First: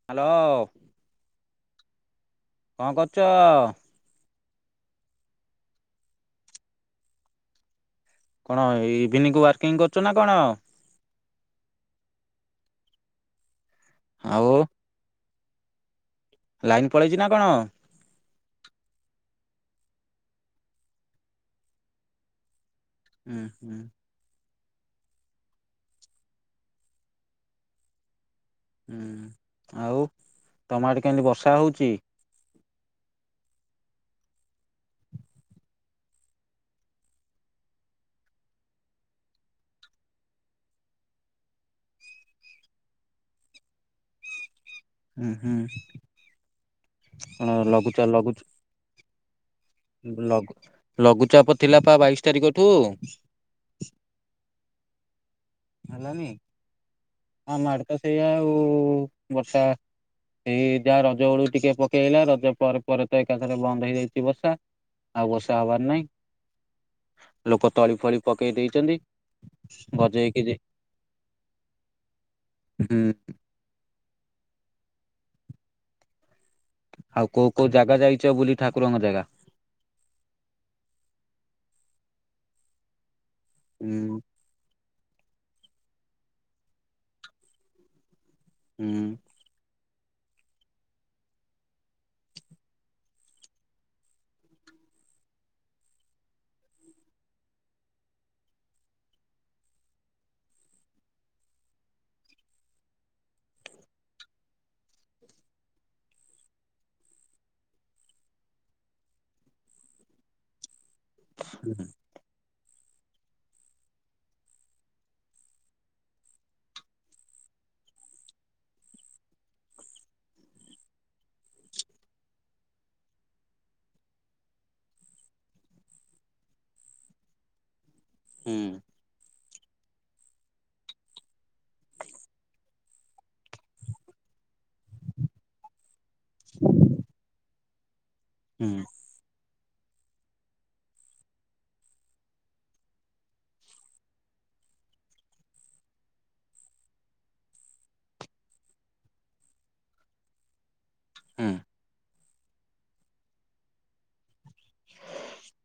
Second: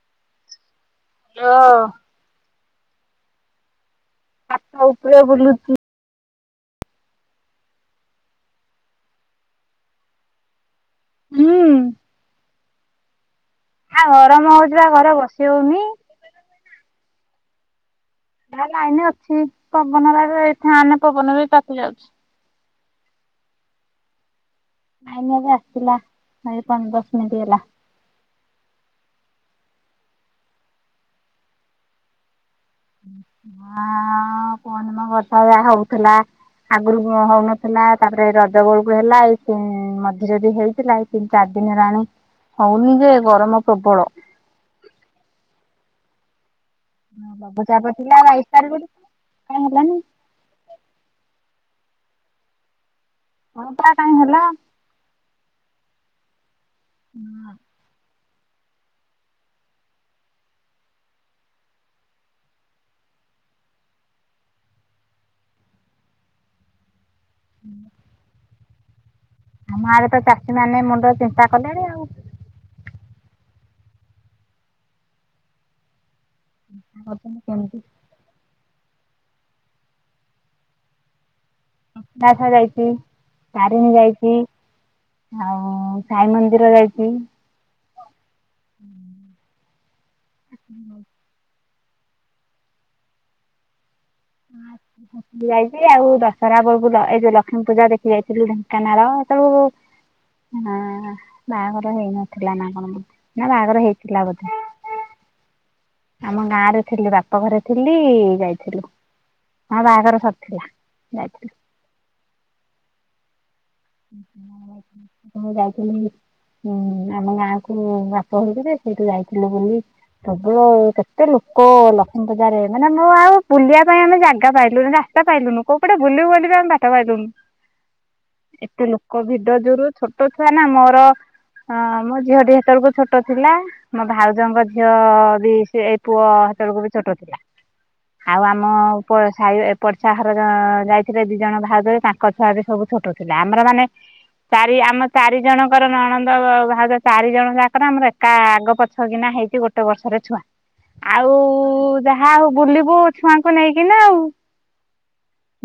Hello ଲୋ କଣ କରୁଛ? ଚ୍ଚାତ ଉପରେ ବୁଲୁଚି। କଣ ଇଭିନିଂ ୱାର୍କିଂ କରୁଛୁ ନା କଣ? ହୁଁ। ଆ ଗରମ ଆଉ ହଉଛି ବା ଘର ବସି ହଉନି। ଲାଇନ୍ ପଳେଇଛି ନା କଣ? ନାଁ ଲାଇନ ଅଛି ପବନ ବା ଫ୍ୟାନ ପବନ ବି ତାତି ଯାଉଛି। ହୁଁ, ହୁଁ। ନାଇନ ଏବେ ଆସିିଲଥିଲା ଆ ପା ଦଶ ମିନିଟ୍ ହେଲା ହୁଁ, ଆଉ ତମ ଆଡେ କେମିତି ବର୍ଷା ହଉଛି। ମା କଣ ମୋ କଥା ଯ ହଉଥିଲା ଆଗରୁ କଣ ହଉନଥିଲା ତାପରେ ରଜ ବଳକୁ ହେଲା ଏଇ ମଝିରେ ବି ହେଇଥିଲା ଏ ତିନି ଚାରି ଦିନ ହେଲାଣି ହଉନି ଯେ ଗରମ ପ୍ରବଳ। ହୁଁ, ହୁଁ। କଣ ଲଘୁଚାପ ଲଘୁଚା ଥିଲା ଲଘୁଚ ବାଇଶ ତାରିଖକୁ କାଇଁ ହେଲାନି? ଲଘୁ ଲଘୁଚାପ ଥିଲା ପା ବାଇଶି ତାରିଖ ଠୁ। ହଁ ବା କାଇଁ ହେଲା। ହେଲାନି। ଆମ ଆଡେ ତ ସେଇଆ ଆଉ ବର୍ଷା ଏଇ ଯାହା ରଜ ବେଳୁ ଟିକେ ପକେଇ ଆଇଲା ରଜ ପରେ ପରେ ତ ଏକାଥରେ ବନ୍ଦ ହେଇଯାଇଛି ବର୍ଷା। ଆଉ ବର୍ଷା ହବାର ନାଇଁ। ଲୋକ ତଳି ଫଳି ପକେଇ ଦେଇଛନ୍ତି, ଗଜେଇ ସେ ମାନେ ମୁଣ୍ଡ ଚିନ୍ତା କଲେଣି ଆଉ। ହୁଁ। ଆଉ କୋଉ କୋଉ କେମିତି ଜାଗା ଯାଇଛ ବୁଲି ଠାକୁରଙ୍କ ଜାଗା? ଦାସା ଯାଇଛି ତାରିଣୀ ହୁଁ ଯାଇଛି ଆଉ ସାଇ ମନ୍ଦିର ଯାଇଛି। ହୁଁ। [inaudible] [inaudible] ଦେଖି ଯାଇଛି ଆଉ ଦଶହରା ବେଳକୁ ଏ ଯଉ ଲକ୍ଷ୍ମୀ ପୂଜା ଦେଖି ଯାଇଥିଲି ଢେଙ୍କାନାଳ, ସେତବେଳକୁ ହଁ, ବାହାଘର ହେଇନଥିଲା ନା କଣ ବୋଧେ ନା ବାହାଘର ହେଇଥିଲା ବୋଧେ। ଆମ ଗାଁରେ ଥିଲି ବାପ ଘରେ ଥିଲି ଇ ଯାଇଥିଲୁ ଆମ ବାହାଘର ସରିଥିଲା। ଯାଇଥିଲୁ। [unintelligible] ହୁଁ ଆମ ଗାଁ କୁ ବାପ ଘରକୁ ଯେ ସେଇଠୁ ଯାଇଥିଲୁ ବୁଲି। ପ୍ରବଳ କେତେ ଲୋକ ଲକ୍ଷ୍ମୀ ପୂଜାରେ ମାନେ ମୁଁ ଆଉ ବୁଲିବା ପାଇଁ ଆମେ ଜାଗା ପାଇଲୁନି ରା ରାସ୍ତା ପାଇଲୁନି କୋଉପଟେ ବୁଲିବୁ ବୋଲି ବି ଆମେ ବାଟ ପାଇଲୁନି। ହୁଁ ଏତେ ଲୋକ ଭିଡ଼ ଯୋରୁ ଛୋଟ ଛୁଆ ନା ମୋର। ହଁ ମୋ ଝିଅଟି ହେତବେଳକୁ ଛୋଟ ଥିଲା ମୋ ଭାଉଜଙ୍କ ଝି ଝିଅ ବି ସିଏ ଏଇ ପୁଅ ହେତବେଳକୁ ବି ଛୋଟ ଥିଲା। ଆଉ ଆମ ହୁଁ ଏପଟ ସାଇର ଏପଟ ଯାହର ଯା ଆ ଆ ଯାଇଥିଲେ ଦିଜଣ ଭାଉଜ ଯେ ତାଙ୍କ ଛୁଆ ବି ସବୁ ଛୋଟ ହେଲା ଆମର ମାନେ ଚାରି ଆମ ଚାରି ଜଣଙ୍କର ନଣନ୍ଦ ଭା ଭାଉଜ ଚାରିଜଣ ଯାକର ଆମର ଏକା ଆଗ ପ ଛ କିନା ହେଇକି ଗୋଟେ ବର୍ଷରେ ଛୁଆ। ଆଉ ଉ ହୁଁ ଉ ଉ ଯାହା ଆଉ ବୁଲିବୁ ଛୁଆଙ୍କୁ ନେଇକି ନା ଆଉ।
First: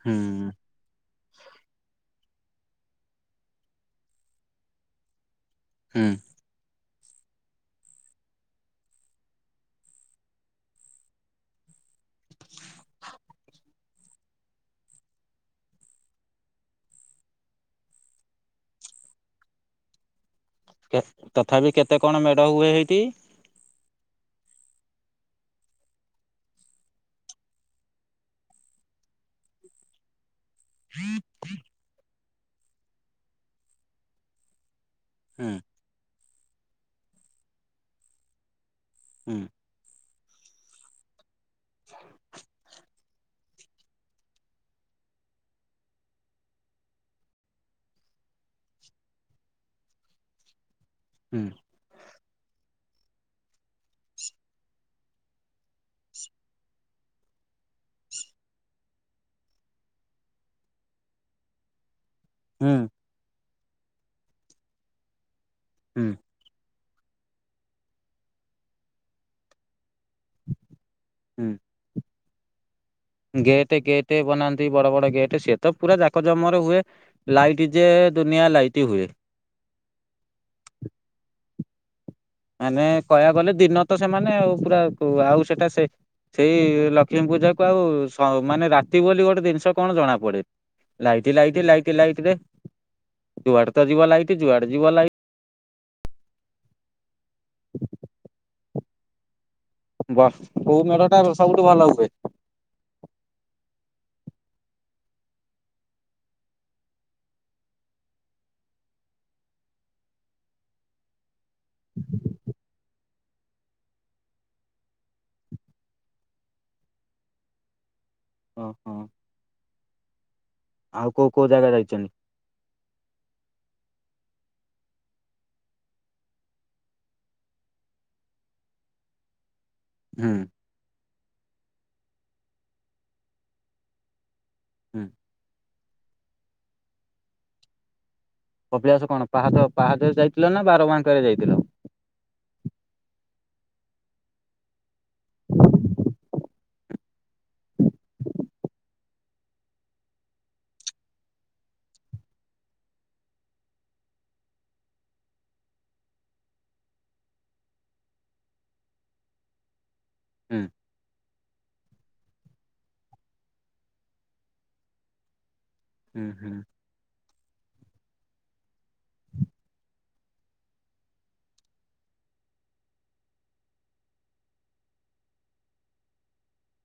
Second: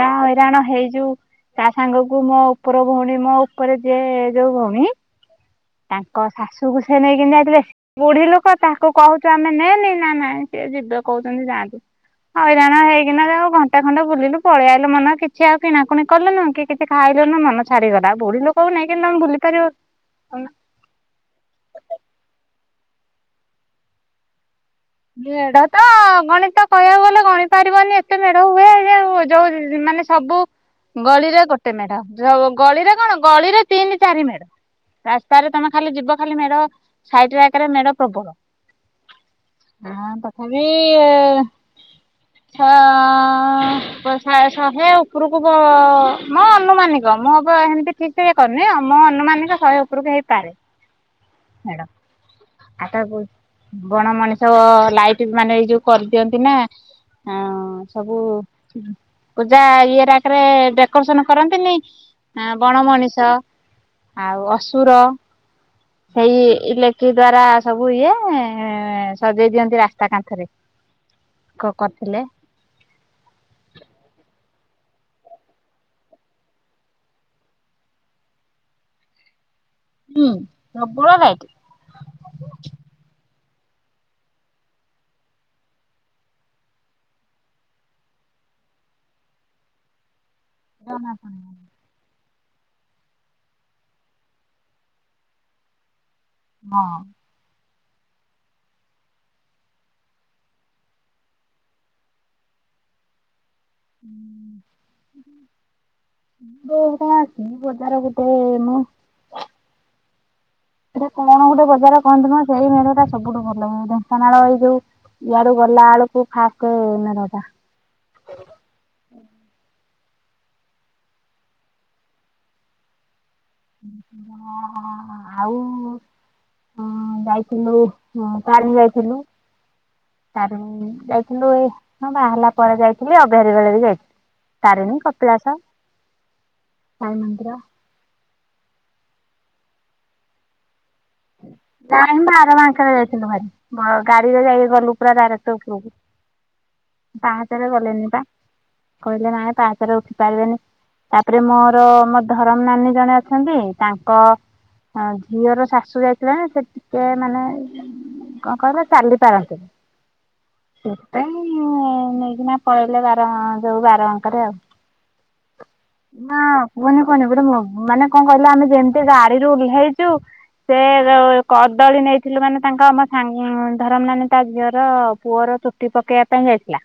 ଯାହା ହୁଁ ହଇରାଣ ହେଇଚୁ ତା ସାଙ୍ଗ କୁ ମୋ ଉପର ଭଉଣୀ ମୋ ଉପରେ ଯିଏ ଯୋଉ ଭଉଣୀ ହୁଁ ତାଙ୍କ ଶାଶୁକୁ ସେ ନେଇକିନି ଯାଇଥିଲେ ବୁଢ଼ି ଲୋକ ତାକୁ କହୁଚୁ ଆମେ ନେନି ନା ନାଇଁ ସେ ଯିବେ କହୁଚନ୍ତି ଯାଆନ୍ତୁ। ହଇରାଣ ହେଇକିନା ଯେ ଆଉ ଘଣ୍ଟେ ଖଣ୍ଡେ ବୁଲିଲୁ ପଳେଇଆଇଲୁ ମନ କିଛି ଆଉ କିଣାକୁଣି କଲୁନୁ କି କିଛି ଖାଇଲୁନୁ ମନ ଛାଡ଼ିଗଲା। ଆଉ ବୁଢ଼ି ଲୋକକୁ ନେଇକିନି ତମେ ବୁଲି ପାରିବ। କେ ତଥାବି କେତେ କଣ ମେଢ଼ ହୁଏ ହେଇଠି? ମେଢ଼ ତ ଅ ଅ ଅଗଣିତ କହିବାକୁ ଗଲେ ଗଣି ପାରିବନି ଏତେ ମେଢ଼ ହୁଏ ଯେ ଯୋଉ ମାନେ ସବୁ ଗଳିରେ ଗୋଟେ ମେଢ଼ ଯୋଉ ଗଳିରେ କଣ ଗଳିରେ ତିନି ଚାରି ମେଢ଼। ରାସ୍ତାରେ ହୁଁ ତମେ ଖାଲି ଯିବ ଖାଲି ମେଢ଼ ସାଇଟ୍ ରାକରେ ମେଢ଼ ପ୍ରବଳ। ହୁଁ। ହଁ ତଥାବି ଇ ଇ ଏଁ ଛଅ ଅଁ ଅଁ ପର ସା ଶହେ ଉପରକୁ ବ ଅ ଅ ମୋ ଅନୁମାନିକ ମୋ ଉପରେ ହେମତି ଠିକ୍ ସେଇଆ କରନି ଆମ ଅନୁମାନିକ ଶହେ ଉପରକୁ ହେଇପାରେ। ହୁଁ। ମେଢ଼। ଆଟା ବୁଲ ବଣ ମଣିଷ ଅ ଅ ଲାଇଟ ମାନେ ଏଇ ଯୋଉ କରିଦିଅନ୍ତି ନା ହଁ ସବୁ ପୂଜା ଇଏ ରାକରେ ଡେକୋରେସନ କରନ୍ତିନି? ଆଁ ବଣ ହୁଁ ମଣିଷ ଆଉ ଅସୁର ହୁଁ ସେଇ ଇଲେକ୍ଟ ଦ୍ଵାରା ସବୁ ଇଏ ଏଁ ଏଁ ଏଁ ସଜେଇ ଦିଅନ୍ତି ରାସ୍ ତା କାନ୍ଥରେ କ କରିଥିଲେ। ଗେଟେ ଗେଟେ ବନାନ୍ତି ବଡ଼ ବଡ଼ ଗେଟେ ସିଏ ତ ପୁରା ଯାକଜମର ହୁଏ। ଲାଇଟି ଯେ ଦୁନିଆ ଲାଇଟି ହୁଏ। ହୁଁ ପ୍ରବଳ ଲାଇଟି। ମାନେ କହିବାକୁ ଗଲେ ଦିନ ତ ସେମାନେ ଆଉ ପୁରା କୁ ଆଉ ସେଟା ସେ ସେଇ ଲକ୍ଷ୍ମୀ ପୂଜା କୁ ଆଉ ସ ମାନେ ରାତି ବୋଲି ଗୋଟେ ଜିନିଷ କଣ ଜଣା ପଡ଼େ। ଜଣା ଲାଇଟି ପଡୁନି। ଲାଇଟି ଲାଇଟି ଲାଇଟିରେ ଯୁଆଡ଼େ ତ ଯିବ ଲାଇଟି ଯୁଆଡ଼େ ଯିବ ଲାଇ ହଁ। ବସ କୋଉ ମେଢଟା ସବୁଠୁ ଭଲ ହୁଏ? [unintelligible] ବଜାର ପଟେ ମୁଁ ଏଇଟା କଣ ଗୋଟେ ବଜାର କହନ୍ତି ମ ସେଇ ମେଢ଼ଟା ସବୁଠୁ ଭଲହୁଏ। ଢେଙ୍କାନାଳ ର ଏଇ ଯୋଉ ଇଆଡୁ ଗଲା ବେଳକୁ ଫାଷ୍ଟ ମେଢ଼ଟା। ହଁ, ହଁ। ଆଉ କୋଉ କୋଉ ଜାଗା ଯାଇଛନ୍ତି? ହଁ, ହଁ ଆଉ। ହଁ ଯାଇଥିଲୁ କାଲି ଯାଇଥିଲୁ। ହୁଁ ତାରିଣୀ ଯାଇଥିଲୁ, ଏଇ ହଁ ବାହାହେଲା ପରେ ଯାଇଥିଲି, ଅଭିୟାରୀ ବେଳ ବି ଯାଇଥିଲି। ତାରଣି, ହୁଁ। କପିଳାସ, ସାଇ ମନ୍ଦିର। କପିଳାସ କଣ ପାହାଚ ପାହାଚରେ ଯାଇଥିଲ ନା ବାରବାଙ୍କରେ ଯାଇଥିଲ? ନାଇଁ ଆରବାଙ୍କରେ ଯାଇଥିଲୁ ଭାରି, ଗାଡିରେ ଯାଇକି ଗଲୁ ପୁରା ଡାଇରେକ୍ଟ ଉପରକୁ। ପାହାଞ୍ଚରେ ଗଲେନି ବା କହିଲେ ନାଇଁ ପାହାଚରେ ଉଠି ପାରିବେନି। ତାପରେ ମୋର ମୋ ଧରମ ନାନୀ ଜଣେ ଅଛନ୍ତି, ତାଙ୍କ ହଁ ଝିଅର ଶାଶୁ ଯାଇଥିଲା ସେ ଟିକେ ମାନେ କଣ କହିଲ ଚାଲି ପାରନ୍ତିନି ହୁଁ। ସେଥିପାଇଁ ମୁଁ ନେଇକିନା ପଳେଇଲେ ବାର ଯାଉ ବାର ବାଙ୍କରେ ଆଉ ହୁଁ ନା ହୁଁ। କୁହନି କୁହନି ଗୋଟେ ମାନେ କଣ କହିଲ ଆମେ ଯେମିତି ଗାଡିରୁ ଓହ୍ଲେଇଛୁ ସେ କଦଳୀ ନେଇଥିଲୁ ମାନେ ତାଙ୍କ ଆମ ସାଙ୍ଗ ଧରମ ନାନି ତା ଝିଅର ପୁଅର ଚୁଟି ପକେଇବା ପାଇଁ ଯାଇଥିଲା।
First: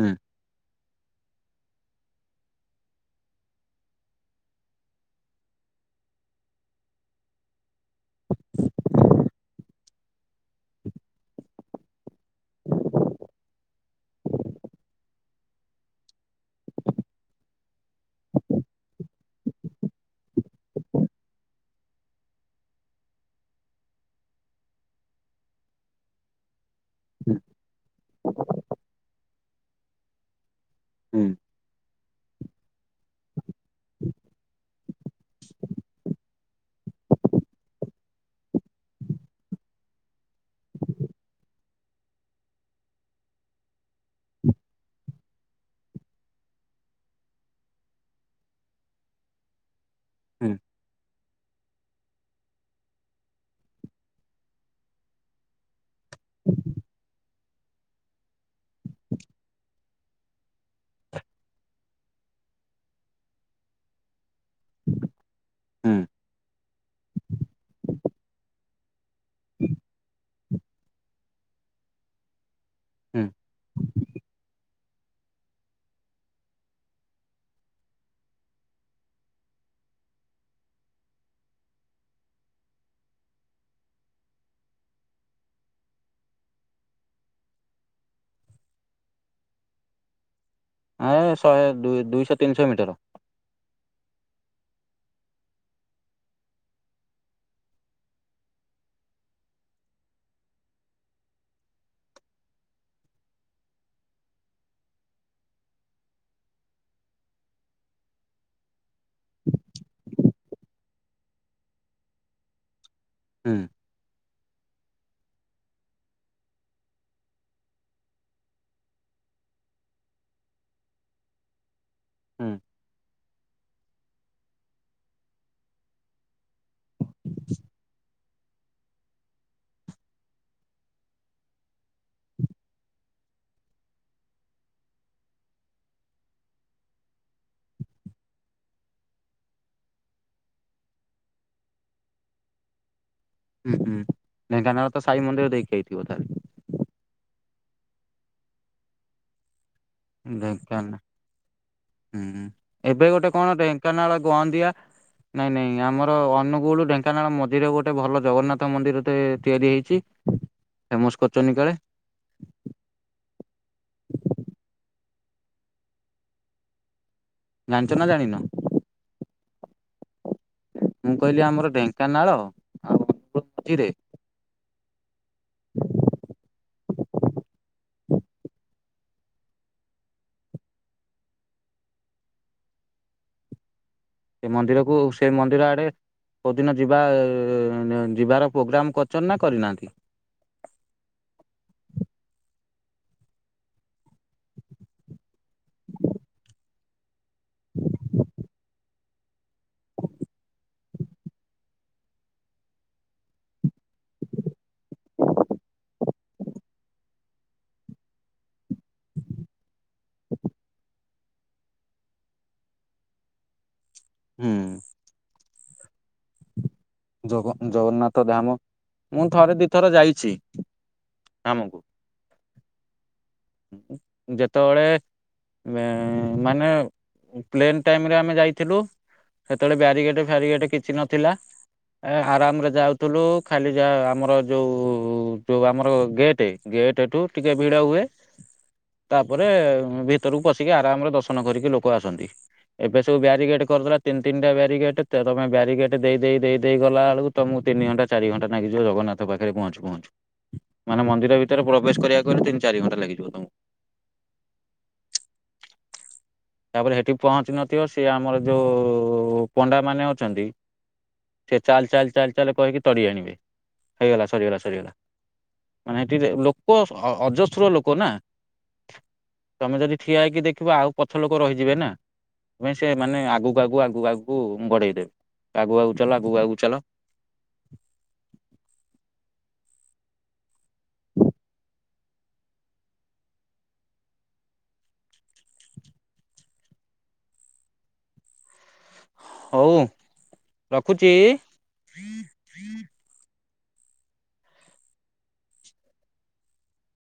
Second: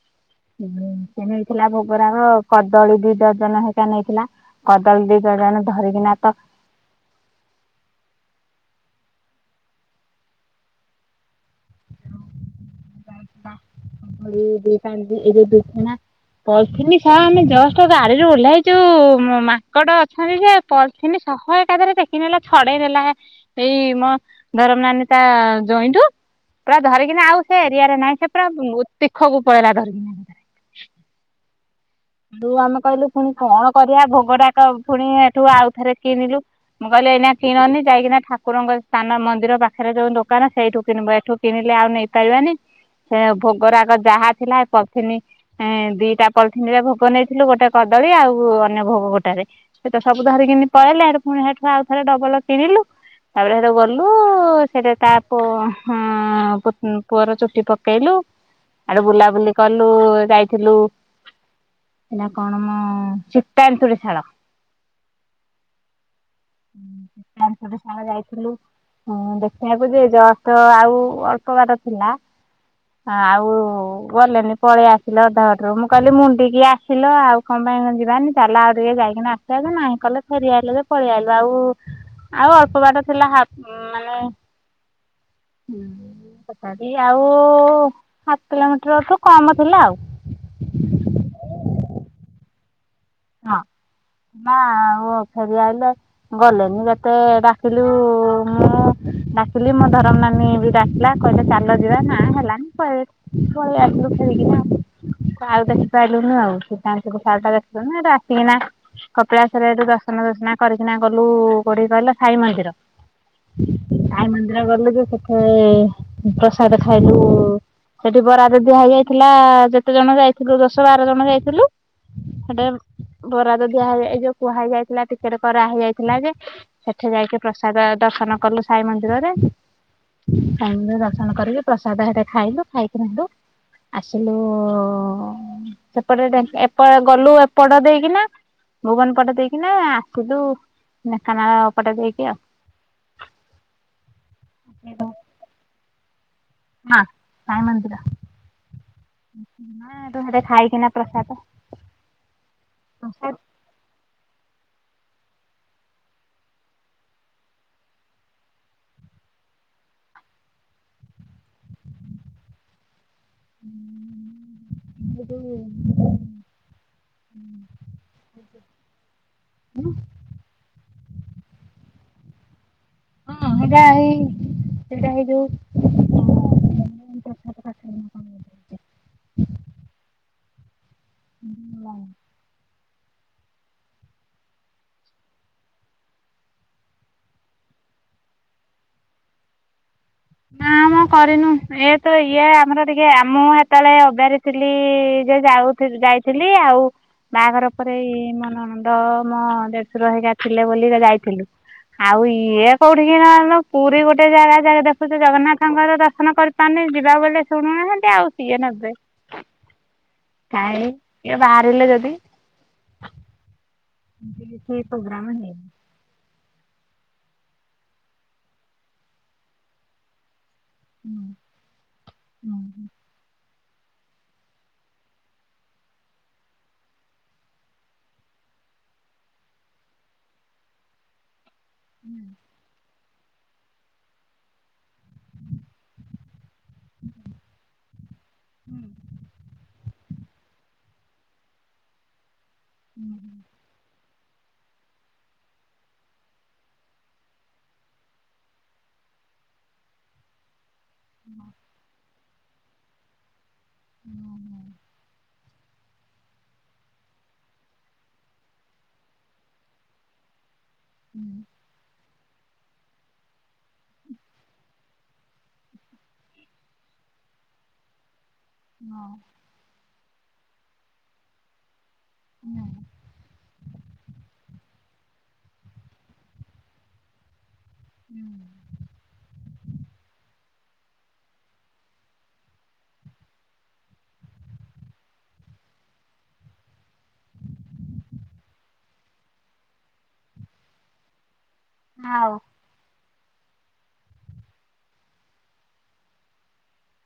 ହୁଁ। ସେ ନେଇଥିଲା ଭୋଗରାଗ କଦଳୀ ଦିଡଜନ ହରିକା ନେଇଥିଲା। କଦଳୀ ଦିଡଜନ ଧରିକିନା ତ [unintelligible] ହଁ ଆମେ ଯଷ୍ଟ ତ ଗାଡିରୁୁ ଓଲାହାଁ ଇଚୁ ମାଙ୍କଡ ଅଛନ୍ତି ଯେ ପଲିଥିନ ଶହ ଏକାଥରେ ଟେକିନେଲା ଛଡେଇ ନେଲା ଏଇ ମୋ ଧରମ ନାନୀ ତା ଜଇଁଠୁ, ପୁରା ଧରିକିନା ଆଉ ନାଇଁ ସେ ପୁରା ତୀଖକୁ ପଳେଇଲା ଧରିକିଁ ହୁଁ। ତୁ ଆମେ କହିଲୁ ପୁଣି କଣ କରିବା ଭୋଗରାଗ ପୁଣି ଏଠୁ ଆଉଥରେ କିଣିଲୁ। ମୁଁ କହିଲି ଏଇନା କିଣନି ଯାଇକିନା ଠାକୁରଙ୍କ ସ୍ଥାନ ମନ୍ଦିର ପାଖରେ ଯୋଉ ଦୋକାନ ସେଇଠୁ କିଣିବ ଏଠୁ କିଣିଲେ ଆଉ ନେଇପାରିବାନି ସେ ଭୋଗରାଗ ଯାହା ଥିଲା ପଲଥିିନୀ ଦିଟା ପଲଥିନୀରେ ଭୋକ ନେଇଥିଲୁ ଗୋଟେ କଦଳୀ ଆଉ ଅନ୍ୟ ଭୋଗ ଗୋଟାରେ ସେ ତ ସବୁ ହୁଁ ଧରିକିନି ପଳେଇଲେ ହେଟୁ ପୁଣି ସେଠୁ ଆଉ ଥରେ ଡବଲ କିଣିଲୁ ତାପରେ ସେଠୁ ଗଲୁ, ସେଠୁ ତା ତାକୁ ହଁ ପୁଅର ଚୁଟି ପକେଇଲୁ, ଆଡେ ବୁଲାବୁଲି କଲୁ ଯାଇଥିଲୁ ସେଟା କଣ ମ ସୀତା ଏନ୍ତୁଡ଼ିଶାଳ। ହୁଁ [unintelligible] ସାଙ୍ଗ ଯାଇଥିଲୁ ହୁଁ ଦେଖିବାକୁ ଯେ ଯଷ୍ଟ ଆଉ ଅଳ୍ପ ବାଟ ଥିଲା। ହୁଁ ଆଉ ଗଲେନି ପଳେଇଆ ଆସିଲ ଅଧବାଟରୁ ମୁଁ କହିଲି ମୁଁଣ୍ଡିକି ଆସିଲ ଆଉ କଣ ପାଇଁ କଣ ଯିବାନି ତାହଲେ ଆଉ ଟିକେ ଯାଇକି ଆସ ନାଇଁ କଲେ ଫେରିଆଲୁ ଯେ ପଳେଇ ଆଲୁ ଆଉ ଆଉ ଅଳ୍ପ ବାଟ ଥିଲା ହାଫ ମାନେ ତଥାବି ଆଉ ହାଫ କିଲୋମିଟରଠୁ କମ ଥିଲା ଆଉ ଏ ଶହେ ଦ ଦୁଇଶହ ତିନିଶହ ମିଟର। ହଁ ହ ଓ ଫେରି ଆଇଲେ। ଗଲେନି ଯେତେ ଡାକିଲୁ ମୁଁ ଡାକିଲି ମୋ ଧରମ ନାନୀ ବି ଡାକିଲା କହିଲେ ଚାଲ ଯିବା ନା ହେଲାନି ପଳେଇ ଆସିଲୁ ଫେରିକି ନାଁ ଆଉ ଦେଖିପାରଲୁନୁ ଆଉ [unintelligible] ସିଧାସଳ ସାଳଟା ଖିଲୁନୁ ହେଠୁ ଆସିକିନା କପିଲାସରେ ହେଠୁ ଦର୍ଶନ ଦୁର୍ଶୁନା କରିକିନା ଗଲୁ କୋଉଠି କହିଲ ସାଇ ମନ୍ଦିର। ହୁଁ। ସାଇ ମନ୍ଦିର ଗଲୁ ଯେ ସେଠେ ପ୍ରସାଦ ଖାଇଲୁ ସେଠି ବରାଦ ଦିଆ ହେଇଯାଇଥିଲା ଯେତେ ଜଣ ଯାଇଥିଲୁ ଦଶ ବାର ଜଣ ଯାଇଥିଲୁ ହୁଁ ସେଟେ ବରାଦ ଦିଆ ହେଇଯାଇଥିଲା କୁହା ହେଇଯାଇଥିଲା ଟିକେଟ କରାହଇ ଯାଇଥିଲା ଯେ ହେଠେ ଯାଇକି ପ୍ରସାଦ ଦର୍ଶନ କଲୁ ସାଇ ମନ୍ଦିରରେ। ଟାଇମରେ ଦର୍ଶନ କରିକି ପ୍ରସାଦ ହେଠେ ଖାଇଲୁ ଖାଇକି ରହିଲୁ। ଆସିଲୁ ସେପଟେ ଢ଼େ ଏପ ଗଲୁ ଏପ ଏପଟ ଦେଇକିନା ଭୁବନ ପଟ ଦେଇକିନା ଆସିଲୁ ଢେଙ୍କାନାଳ ପଟେ ଦେଇକି ଆଉ। ହୁଁ ହୁଁ ଢେଙ୍କାନାଳ ତ ସାଇ ମନ୍ଦିର ଦେଇକି ଆଇଥିବ ତାହେଲେ ହଁ ସାଇ ମନ୍ଦିର ସେଠେ ଖାଇକିନା ଢେଙ୍କାନାଳ ପ୍ରସାଦ ହୁଁ ଏବେ ଗୋଟେ ପ୍ରସାଦ କଣ ଢେଙ୍କାନାଳ ଗନ୍ଦିଆ ନାଇଁ ନାଇଁ ଆମର ଅନୁଗୁଳ ଢେଙ୍କାନାଳ ମଝିରେ ଗୋଟେ ଭଲ ଜଗନ୍ନାଥ ମନ୍ଦିର ତିଆରି ହେଇଛି। ଫେମସ୍ କରିଛନ୍ତି କାଳେ। [inaudible] ଜାଣିଛ ନା ଜାଣିନ? ମୁଁ କହିଲି ଆମର ଢେଙ୍କାନାଳ ହଁ ହଁ ଅନୁଗୁଳ ସହେଇଟା ମଝିରେ ହେଇ ହେଇଟା ହେଇ [inaudible] [inaudible] ସେ ମନ୍ଦିରକୁ ସେଇ ମନ୍ଦିର ଆଡେ କଉଦିନ ଯିବା ଯିବାର ପୋଗ୍ରାମ କରଚନ୍ତିନା କରିନାହାନ୍ତି? [inaudible] କ କରିନୁ ଏ ତ ଇଏ ଆମର ଟିକେ ଆମଁ ଜେତେବେଳେ ଅବିଆରି ଥିଲି ଯେ ଯାଉ ସେଇଠି ଯାଇଥିଲି ଆଉ ବାହାଘର ପରେ ଇ ମୋ ନଣନ୍ଦ ମୋ ଦେଢଶୁର ଘରିକା ଥିଲେ ବୋଲି ଯାଇଥିଲୁ। ଆଉ ଇଏ କୋଉଠିିକି ନହ ପୁରୀ ଗୋଟେ ଜାଗା ଜାଗା ଦେ ଜଗନ୍ନାଥଙ୍କର ଦର୍ଶନ କରିପାରୁନି ଯିବା ବଲେ ଶୁଣୁନାହାନ୍ତି ଆଉ ସିଏ ନେବେ କାଇଁ କିଏ ବାହାରିଲେ ଯଦି ହୁଁ। ଏ ପ୍ରୋଗ୍ରାମ ହେ ଜଗ ଜଗନ୍ନାଥ ଧାମ ମୁଁ ଥରେ ଦିଥର ଯାଇଛି। [inaudible] ଧାମକୁ [inaudible] ଯେତବଳେ ମାନେ ପ୍ଲେନ୍ ଟାଇମରେ ଆମେ ଯାଇଥିଲୁ ସେତେବେଳେ ବ୍ୟାରିଗେଟ ଫ୍ୟାରିଗେଟ କିଛି ନଥିଲା। ଏ ଆରାମରେ ଯାଉଥିଲୁ ଖାଲି ଯାହା ଆମର ଯୋଉ ଯୋଉ ଆମର ଗେଟ୍ ଗେଟ୍ଠୁ ଟିକେ ଭିଡ଼ ହୁଏ। ତାପରେ ଉଁ, ଭିତରକୁ ପଶିକି ଆରାମରେ ଦର୍ଶନ କରିକି ଲୋକ ଆସନ୍ତି। ଏବେ ସବୁ ବ୍ୟାରିଗେଟ୍ କ କରିଦେଲା ତିନ ତିନି ଟା ବ୍ୟାରିଗେଟ, ତେରମା ବ୍ୟାରିଗେଟ ଦେଇ ଦେଇ ଦେଇ ଦେଇ ଗଲା ବେଳକୁ ତୋମକୁ ତିନି ଘଣ୍ଟା ଚାରି ଘଣ୍ଟ ନାଗିିଯିବ ଜଗନ୍ନାଥ ପାଖରେ ପହଞ୍ଚୁ ପହଞ୍ଚୁ। ମାନେ ମନ୍ଦିର ଭିତରେ ପ୍ରବେଶ କରିବାକୁ ହେଲେ ତିନ ଚାରି ଘଣ୍ଟା ଲାଗିଯିବ ତୋମକୁ। [inaudible] ତାପରେ ସେଠି ପହଞ୍ଚିିନଥିବ ସିଏ ଆମର ଯୋଉ ପଣ୍ଡା ମାନେ ଅଛନ୍ତି। ହୁଁ। ସିଏ ଚାଲ ଚାଲ ଚାଲ ଚାଲ କହିକି ତଡ଼ି ଆଣିବେ। ହେଇଗଲା ସରିଗଲା ସରିଗଲା। ମାନେ ସେଠି ଯେ ଲୋକ ସ-ଅ-ଅଜସ୍ର ଲୋକ ନା। ହଁ। ତୋମେ ଯଦି ଠିଆ ହେଇକି ଦେଖିବ ଆଉ ପଛ ଲୋକ ରହିଯିବେ ନା। ତୁମେ ସେ ମାନେ ଆଗକୁ ଆଗୁ ଆଗକୁ ଆଗୁ କୁ ଉଁ, ବଢେଇ ଦେବେ, ଆଗକୁ ଆଗକୁ ଚାଲ ଆଗକୁ ଆଗକୁ ଚାଲ। ହୁଁ। ହଉ ରଖୁଚି। ଆଉ